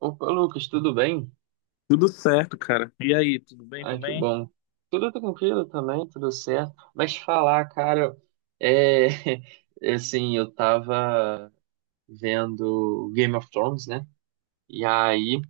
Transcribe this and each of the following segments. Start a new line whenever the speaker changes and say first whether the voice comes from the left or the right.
right: Opa, Lucas, tudo bem?
left: Tudo certo, cara. E aí, tudo bem
right: Ai, que
left: também?
right: bom. Tudo tranquilo também, tudo certo. Mas falar, cara, é assim, eu tava vendo Game of Thrones, né? E aí,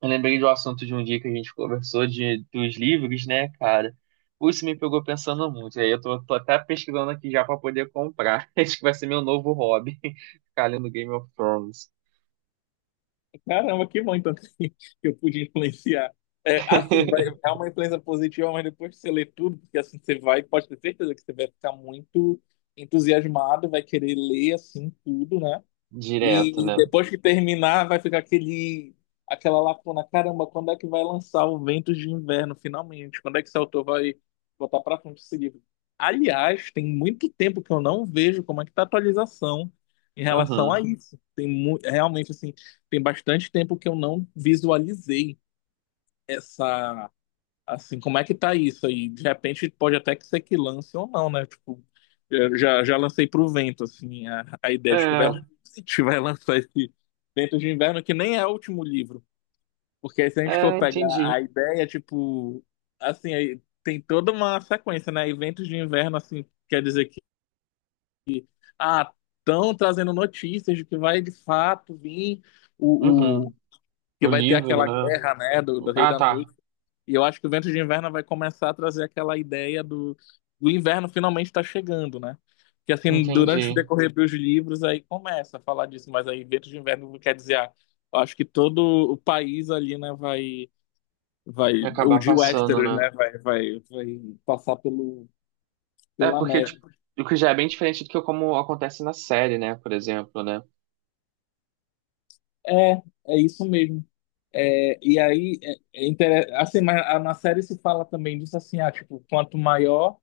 right: eu lembrei do assunto de um dia que a gente conversou dos livros, né, cara? Pô, isso me pegou pensando muito. E aí eu tô até pesquisando aqui já pra poder comprar. Acho que vai ser meu novo hobby, ficar lendo Game of Thrones.
left: Caramba, que bom então que eu pude influenciar. É, assim, vai, é uma influência positiva, mas depois que você lê tudo, porque assim você vai, pode ter certeza que você vai ficar muito entusiasmado, vai querer ler assim tudo, né?
right: Direto,
left: E
right: né?
left: depois que terminar, vai ficar aquela lacuna. Caramba, quando é que vai lançar o Ventos de Inverno, finalmente? Quando é que esse autor vai botar pra frente esse livro? Aliás, tem muito tempo que eu não vejo como é que tá a atualização em relação a
right: Uhum.
left: isso. Realmente, assim, tem bastante tempo que eu não visualizei essa. Assim, como é que tá isso aí? De repente pode até que ser que lance ou não, né? Tipo, eu já lancei pro vento, assim, a ideia de que vai,
right: É,
left: se tiver lançar esse Ventos de Inverno, que nem é o último livro. Porque aí, se a gente for
right: é,
left: pegar
right: entendi.
left: a ideia, tipo, assim, aí tem toda uma sequência, né? Eventos de Inverno, assim, quer dizer que, ah, estão trazendo notícias de que vai de fato vir
right: Uhum.
left: o, que
right: O
left: vai ter
right: livro,
left: aquela
right: né?
left: guerra, né, do Rei
right: Ah,
left: da
right: tá.
left: Noite. E eu acho que o Vento de Inverno vai começar a trazer aquela ideia do inverno finalmente está chegando, né? Que assim, durante o
right: Entendi.
left: decorrer dos livros, aí começa a falar disso, mas aí Vento de Inverno quer dizer, eu acho que todo o país ali, né, vai,
right: E
left: o
right: acabar
left: de
right: passando,
left: Westeros,
right: né?
left: né, vai passar
right: É,
left: pela
right: porque,
left: neve.
right: tipo, o que já é bem diferente do que como acontece na série, né? Por exemplo, né?
left: É, é isso mesmo. É, e aí, assim, mas na série se fala também disso assim, tipo, quanto maior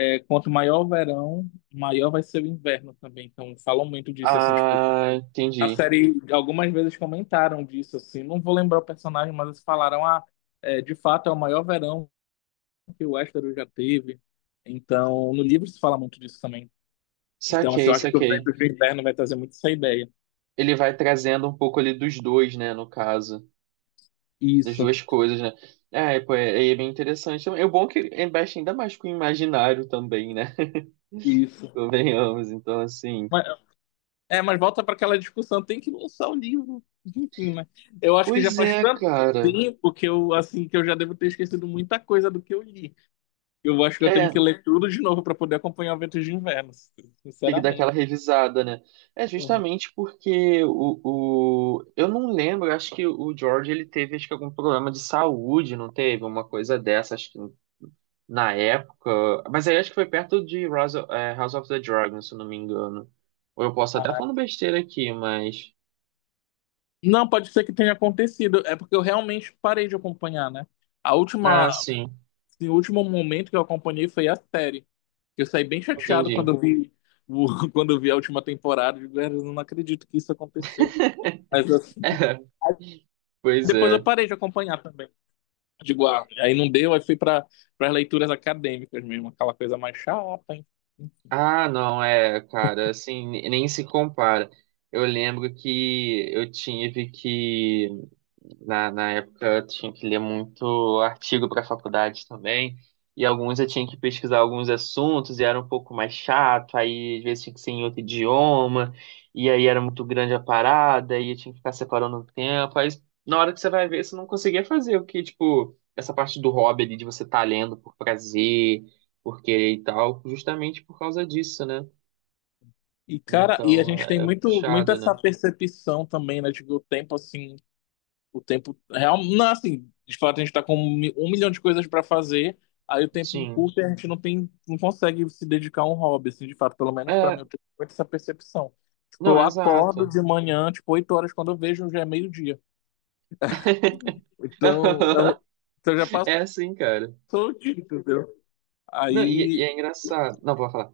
left: É, quanto maior o verão, maior vai ser o inverno também. Então, falam muito disso, assim, tipo,
right: Ah,
left: a
right: entendi.
left: série, algumas vezes comentaram disso, assim, não vou lembrar o personagem, mas eles falaram, de fato é o maior verão que o Westeros já teve. Então, no livro se fala muito disso também. Então, assim,
right: Saquei,
left: eu acho que o
right: saquei.
left: vento do inverno vai trazer muito essa ideia.
right: Ele vai trazendo um pouco ali dos dois, né? No caso, das
left: Isso,
right: duas coisas, né? É, pô, é bem interessante. É bom que investe ainda mais com o imaginário também, né?
left: isso.
right: Convenhamos, então, assim.
left: Mas- mas volta para aquela discussão, tem que lançar o livro. Enfim, né? Eu acho que já
right: Pois
left: faz
right: é,
left: tanto
right: cara.
left: tempo que eu, assim, que eu já devo ter esquecido muita coisa do que eu li. Eu acho que eu tenho
right: É,
left: que ler tudo de novo para poder acompanhar o Ventos de Inverno,
right: tem que dar aquela
left: sinceramente.
right: revisada, né? É
left: Uhum.
right: justamente porque Eu não lembro, acho que o George ele teve acho que algum problema de saúde, não teve? Uma coisa dessa, acho que na época. Mas aí acho que foi perto de House of the Dragon, se eu não me engano. Ou eu posso até estar
left: Ah,
right: falando besteira aqui, mas.
left: não, pode ser que tenha acontecido. É porque eu realmente parei de acompanhar, né? A última,
right: Ah, sim,
left: assim, o último momento que eu acompanhei foi a série. Eu saí bem chateado
right: entendi.
left: quando eu vi, o- quando eu vi a última temporada. Eu digo, "Ah, eu não acredito que isso aconteceu." Mas eu-
right: É, pois
left: depois eu
right: é.
left: parei de acompanhar também. Digo, aí não deu, aí fui para as leituras acadêmicas mesmo, aquela coisa mais chata.
right: Ah, não, é, cara, assim, nem se compara. Eu lembro que eu tive que, na época, eu tinha que ler muito artigo para a faculdade também, e alguns eu tinha que pesquisar alguns assuntos, e era um pouco mais chato, aí às vezes tinha que ser em outro idioma, e aí era muito grande a parada, e eu tinha que ficar separando o tempo, aí na hora que você vai ver, você não conseguia fazer o que, tipo, essa parte do hobby ali, de você estar lendo por prazer, porque e tal, justamente por causa disso, né?
left: E, cara, e a
right: Então
left: gente tem
right: é
left: muito, muito
right: puxado, né?
left: essa percepção também, né? De que o tempo, assim, o tempo real. Não, assim, de fato, a gente tá com um milhão de coisas pra fazer, aí o tempo
right: Sim.
left: encurta e a gente não tem, não consegue se dedicar a um hobby, assim, de fato, pelo menos pra mim,
right: É,
left: eu tenho muito essa percepção. Tipo,
right: não,
left: eu acordo
right: exato.
left: de manhã, tipo, 8 horas, quando eu vejo, já é meio-dia. Então, eu, então já
right: É
left: passou
right: assim, cara.
left: o dia, entendeu?
right: Não, e
left: Aí,
right: é engraçado. Não, vou falar.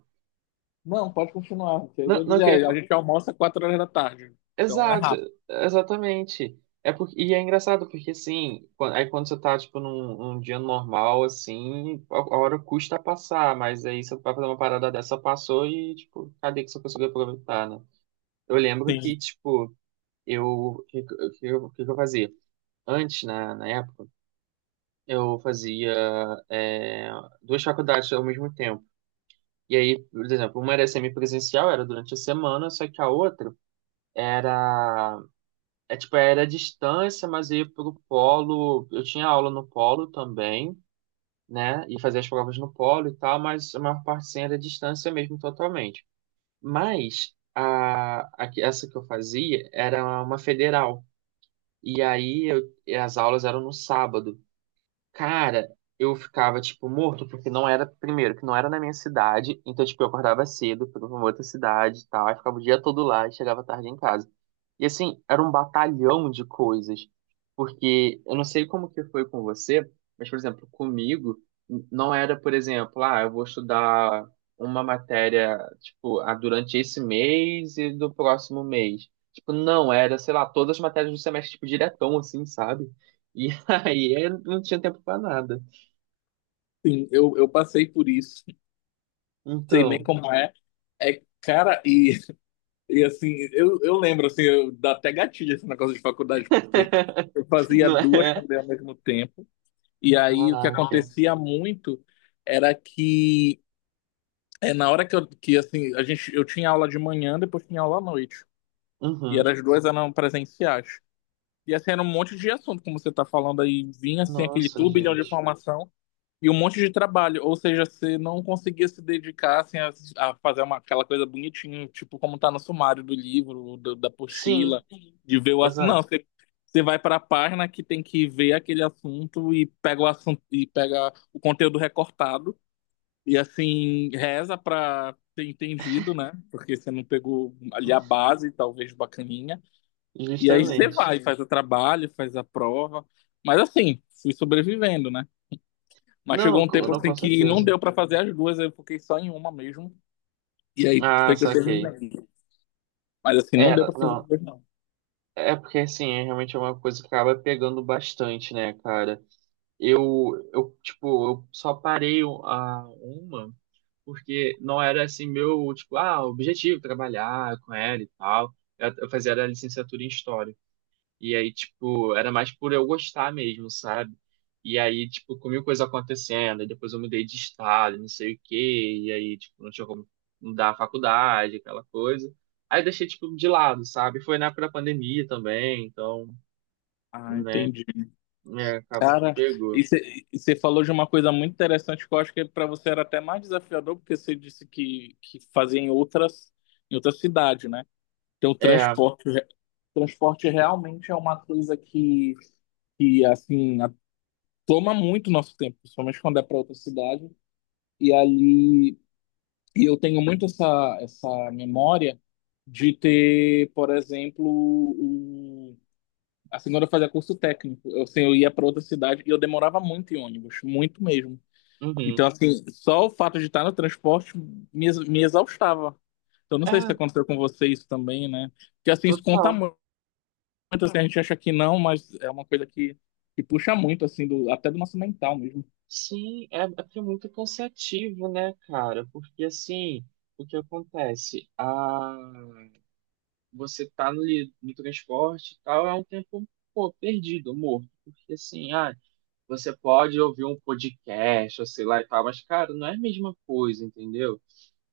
left: não, pode continuar. Porque eu
right: Não,
left: ia
right: não eu
left: dizer,
right: queria
left: aí, a
right: falar.
left: gente almoça 4 horas da tarde, então é
right: Exato,
left: rápido.
right: exatamente. É porque, e é engraçado, porque assim, aí quando você tá, tipo, num dia normal, assim, a hora custa passar, mas aí você vai fazer uma parada dessa, passou e, tipo, cadê que você conseguiu aproveitar, né? Eu lembro que, tipo, eu, o que, que- o que, eu- o que que eu fazia? Antes, na época, eu fazia é, duas faculdades ao mesmo tempo. E aí, por exemplo, uma era semipresencial, era durante a semana, só que a outra era, era à distância, mas eu ia pro polo, eu tinha aula no polo também, né? E fazia as provas no polo e tal, mas a maior parte sim era à distância mesmo, totalmente. Mas essa que eu fazia era uma federal. E aí e as aulas eram no sábado. Cara, eu ficava, tipo, morto, porque não era, primeiro, que não era na minha cidade, então, tipo, eu acordava cedo, fui pra uma outra cidade e tal, aí ficava o dia todo lá e chegava tarde em casa. E, assim, era um batalhão de coisas, porque eu não sei como que foi com você, mas, por exemplo, comigo, não era, por exemplo, ah, eu vou estudar uma matéria, tipo, ah, durante esse mês e do próximo mês. Tipo, não, era, sei lá, todas as matérias do semestre, tipo, diretão, assim, sabe? E aí eu não tinha tempo pra nada.
left: Sim, eu passei por isso, sei bem
right: Então,
left: como é. É, cara, e assim, eu lembro, assim, dá até gatilho esse negócio de faculdade, porque eu fazia
right: não
left: duas
right: é?
left: também ao mesmo tempo, e aí o que
right: Caraca.
left: acontecia muito era que, na hora que, que assim, a gente, eu tinha aula de manhã, depois tinha aula à noite, e eram
right: Uhum.
left: as duas eram presenciais. E assim, era um monte de assunto, como você tá falando aí, vinha assim, aquele
right: Nossa,
left: turbilhão de
right: gente.
left: informação. E um monte de trabalho, ou seja, você não conseguia se dedicar assim, a fazer aquela coisa bonitinha, tipo como tá no sumário do livro, da
right: Sim,
left: apostila, de ver o assunto. Não,
right: exato.
left: você vai para a página que tem que ver aquele assunto e pega o assunto e pega o conteúdo recortado e assim reza para ter entendido, né? Porque você não pegou ali a base, talvez bacaninha. E aí você
right: Justamente.
left: vai, faz o trabalho, faz a prova, mas assim, fui sobrevivendo, né? Mas
right: Não,
left: chegou um tempo
right: não,
left: assim
right: com
left: que não
right: certeza.
left: deu pra fazer as duas, eu fiquei só em uma mesmo. E aí
right: Ah,
left: foi que eu
right: saquei.
left: terminei. Mas assim,
right: É,
left: não deu pra fazer as
right: não.
left: duas, não.
right: É porque assim, é realmente uma coisa que acaba pegando bastante, né, cara? Tipo, eu só parei a uma porque não era assim meu, tipo, ah, objetivo trabalhar com ela e tal. Eu fazia a licenciatura em história. E aí, tipo, era mais por eu gostar mesmo, sabe? E aí, tipo, com mil coisas acontecendo, e depois eu mudei de estado, não sei o quê, e aí, tipo, não tinha como mudar a faculdade, aquela coisa. Aí eu deixei, tipo, de lado, sabe? Foi na época da pandemia também, então,
left: Ah,
right: né,
left: entendi.
right: é, acabou que
left: Cara,
right: pegou.
left: e você falou de uma coisa muito interessante que eu acho que pra você era até mais desafiador, porque você disse que fazia em outra cidade, né? Então, o
right: É,
left: transporte, transporte realmente é uma coisa que assim, toma muito nosso tempo, principalmente quando é para outra cidade. E ali E eu tenho muito essa memória de ter, por exemplo, assim, quando eu fazia curso técnico, assim, eu ia para outra cidade e eu demorava muito em ônibus, muito mesmo.
right: uhum.
left: Então, assim, só o fato de estar no transporte me exaustava. Então, não sei se
right: É,
left: aconteceu com você isso também, né? Porque, assim, isso conta
right: total.
left: muito, assim, a gente acha que não, mas é uma coisa que puxa muito, assim, até do nosso mental mesmo.
right: Sim, é porque é muito cansativo, né, cara? Porque, assim, o que acontece? Ah, você tá no transporte e tal, é um tempo, pô, perdido, morto. Porque assim, ah, você pode ouvir um podcast, ou sei lá e tal, mas, cara, não é a mesma coisa, entendeu?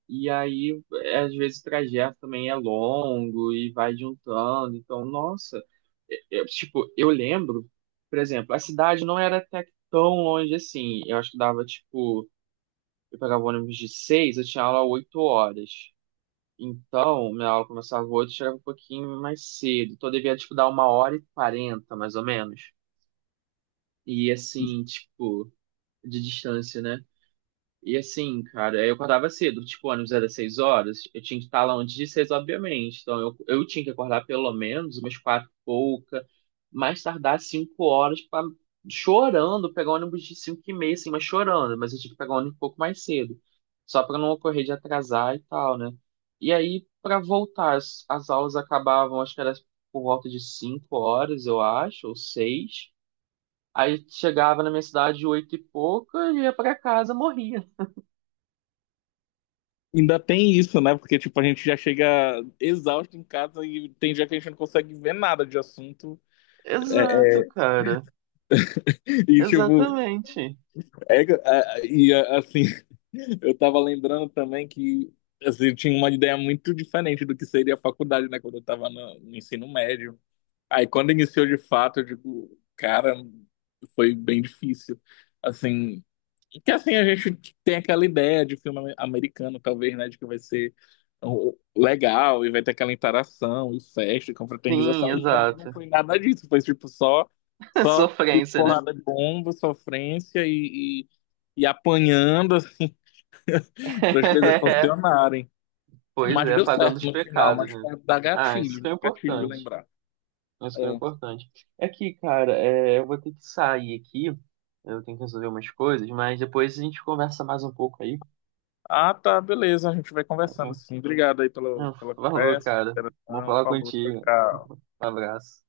right: E aí, é, às vezes, o trajeto também é longo e vai juntando. Então, nossa, eu lembro, por exemplo, a cidade não era até que tão longe assim. Eu acho que dava, tipo, eu pegava ônibus de seis, eu tinha aula 8 horas. Então, minha aula começava às chegava um pouquinho mais cedo. Então, eu devia, tipo, dar 1h40, mais ou menos. E, assim, tipo, de distância, né? E assim, cara, eu acordava cedo, tipo, o ônibus era 6 horas, eu tinha que estar lá antes de seis, obviamente. Então eu tinha que acordar pelo menos umas quatro e pouca, mais tardar 5 horas, pra, chorando, pegar o ônibus de 5h30, assim, mas chorando. Mas eu tinha que pegar o ônibus um pouco mais cedo, só pra não ocorrer de atrasar e tal, né? E aí, pra voltar, as aulas acabavam, acho que era por volta de 5 horas, eu acho, ou seis. Aí chegava na minha cidade oito e pouca, ia pra casa, morria.
left: Ainda tem isso, né? Porque, tipo, a gente já chega exausto em casa e tem dia que a gente não consegue ver nada de assunto. É,
right: Exato, cara.
left: e, tipo,
right: Exatamente.
left: e é, assim, eu tava lembrando também que assim, eu tinha uma ideia muito diferente do que seria a faculdade, né? Quando eu tava no ensino médio. Aí quando iniciou de fato, eu digo, cara, foi bem difícil. Assim, que assim a gente tem aquela ideia de filme americano, talvez, né, de que vai ser legal e vai ter aquela interação e festa, e
right: Sim,
left: confraternização. E pra mim não
right: exato.
left: foi nada disso, foi tipo só só tiro,
right: Sofrência, né?
left: porrada de bomba, sofrência e apanhando assim para as coisas funcionarem.
right: Pois
left: Mas
right: é,
left: deu
right: pagando
left: certo
right: os
left: no final,
right: pecados,
left: mas
right: né?
left: dá
right: Ah, isso que
left: gatilho,
right: é
left: gatilho de
right: importante.
left: lembrar.
right: Isso que é
left: É.
right: importante. É que, cara, eu vou ter que sair aqui. Eu tenho que resolver umas coisas, mas depois a gente conversa mais um pouco aí.
left: Ah, tá, beleza. A gente vai
right: Tá
left: conversando,
right: bom?
left: sim. Obrigado aí pela,
right: Ah,
left: pela
right: falou,
left: conversa,
right: cara.
left: pela
right: Bom
left: interação.
right: falar
left: Falou, tchau,
right: contigo.
left: tchau.
right: Um abraço.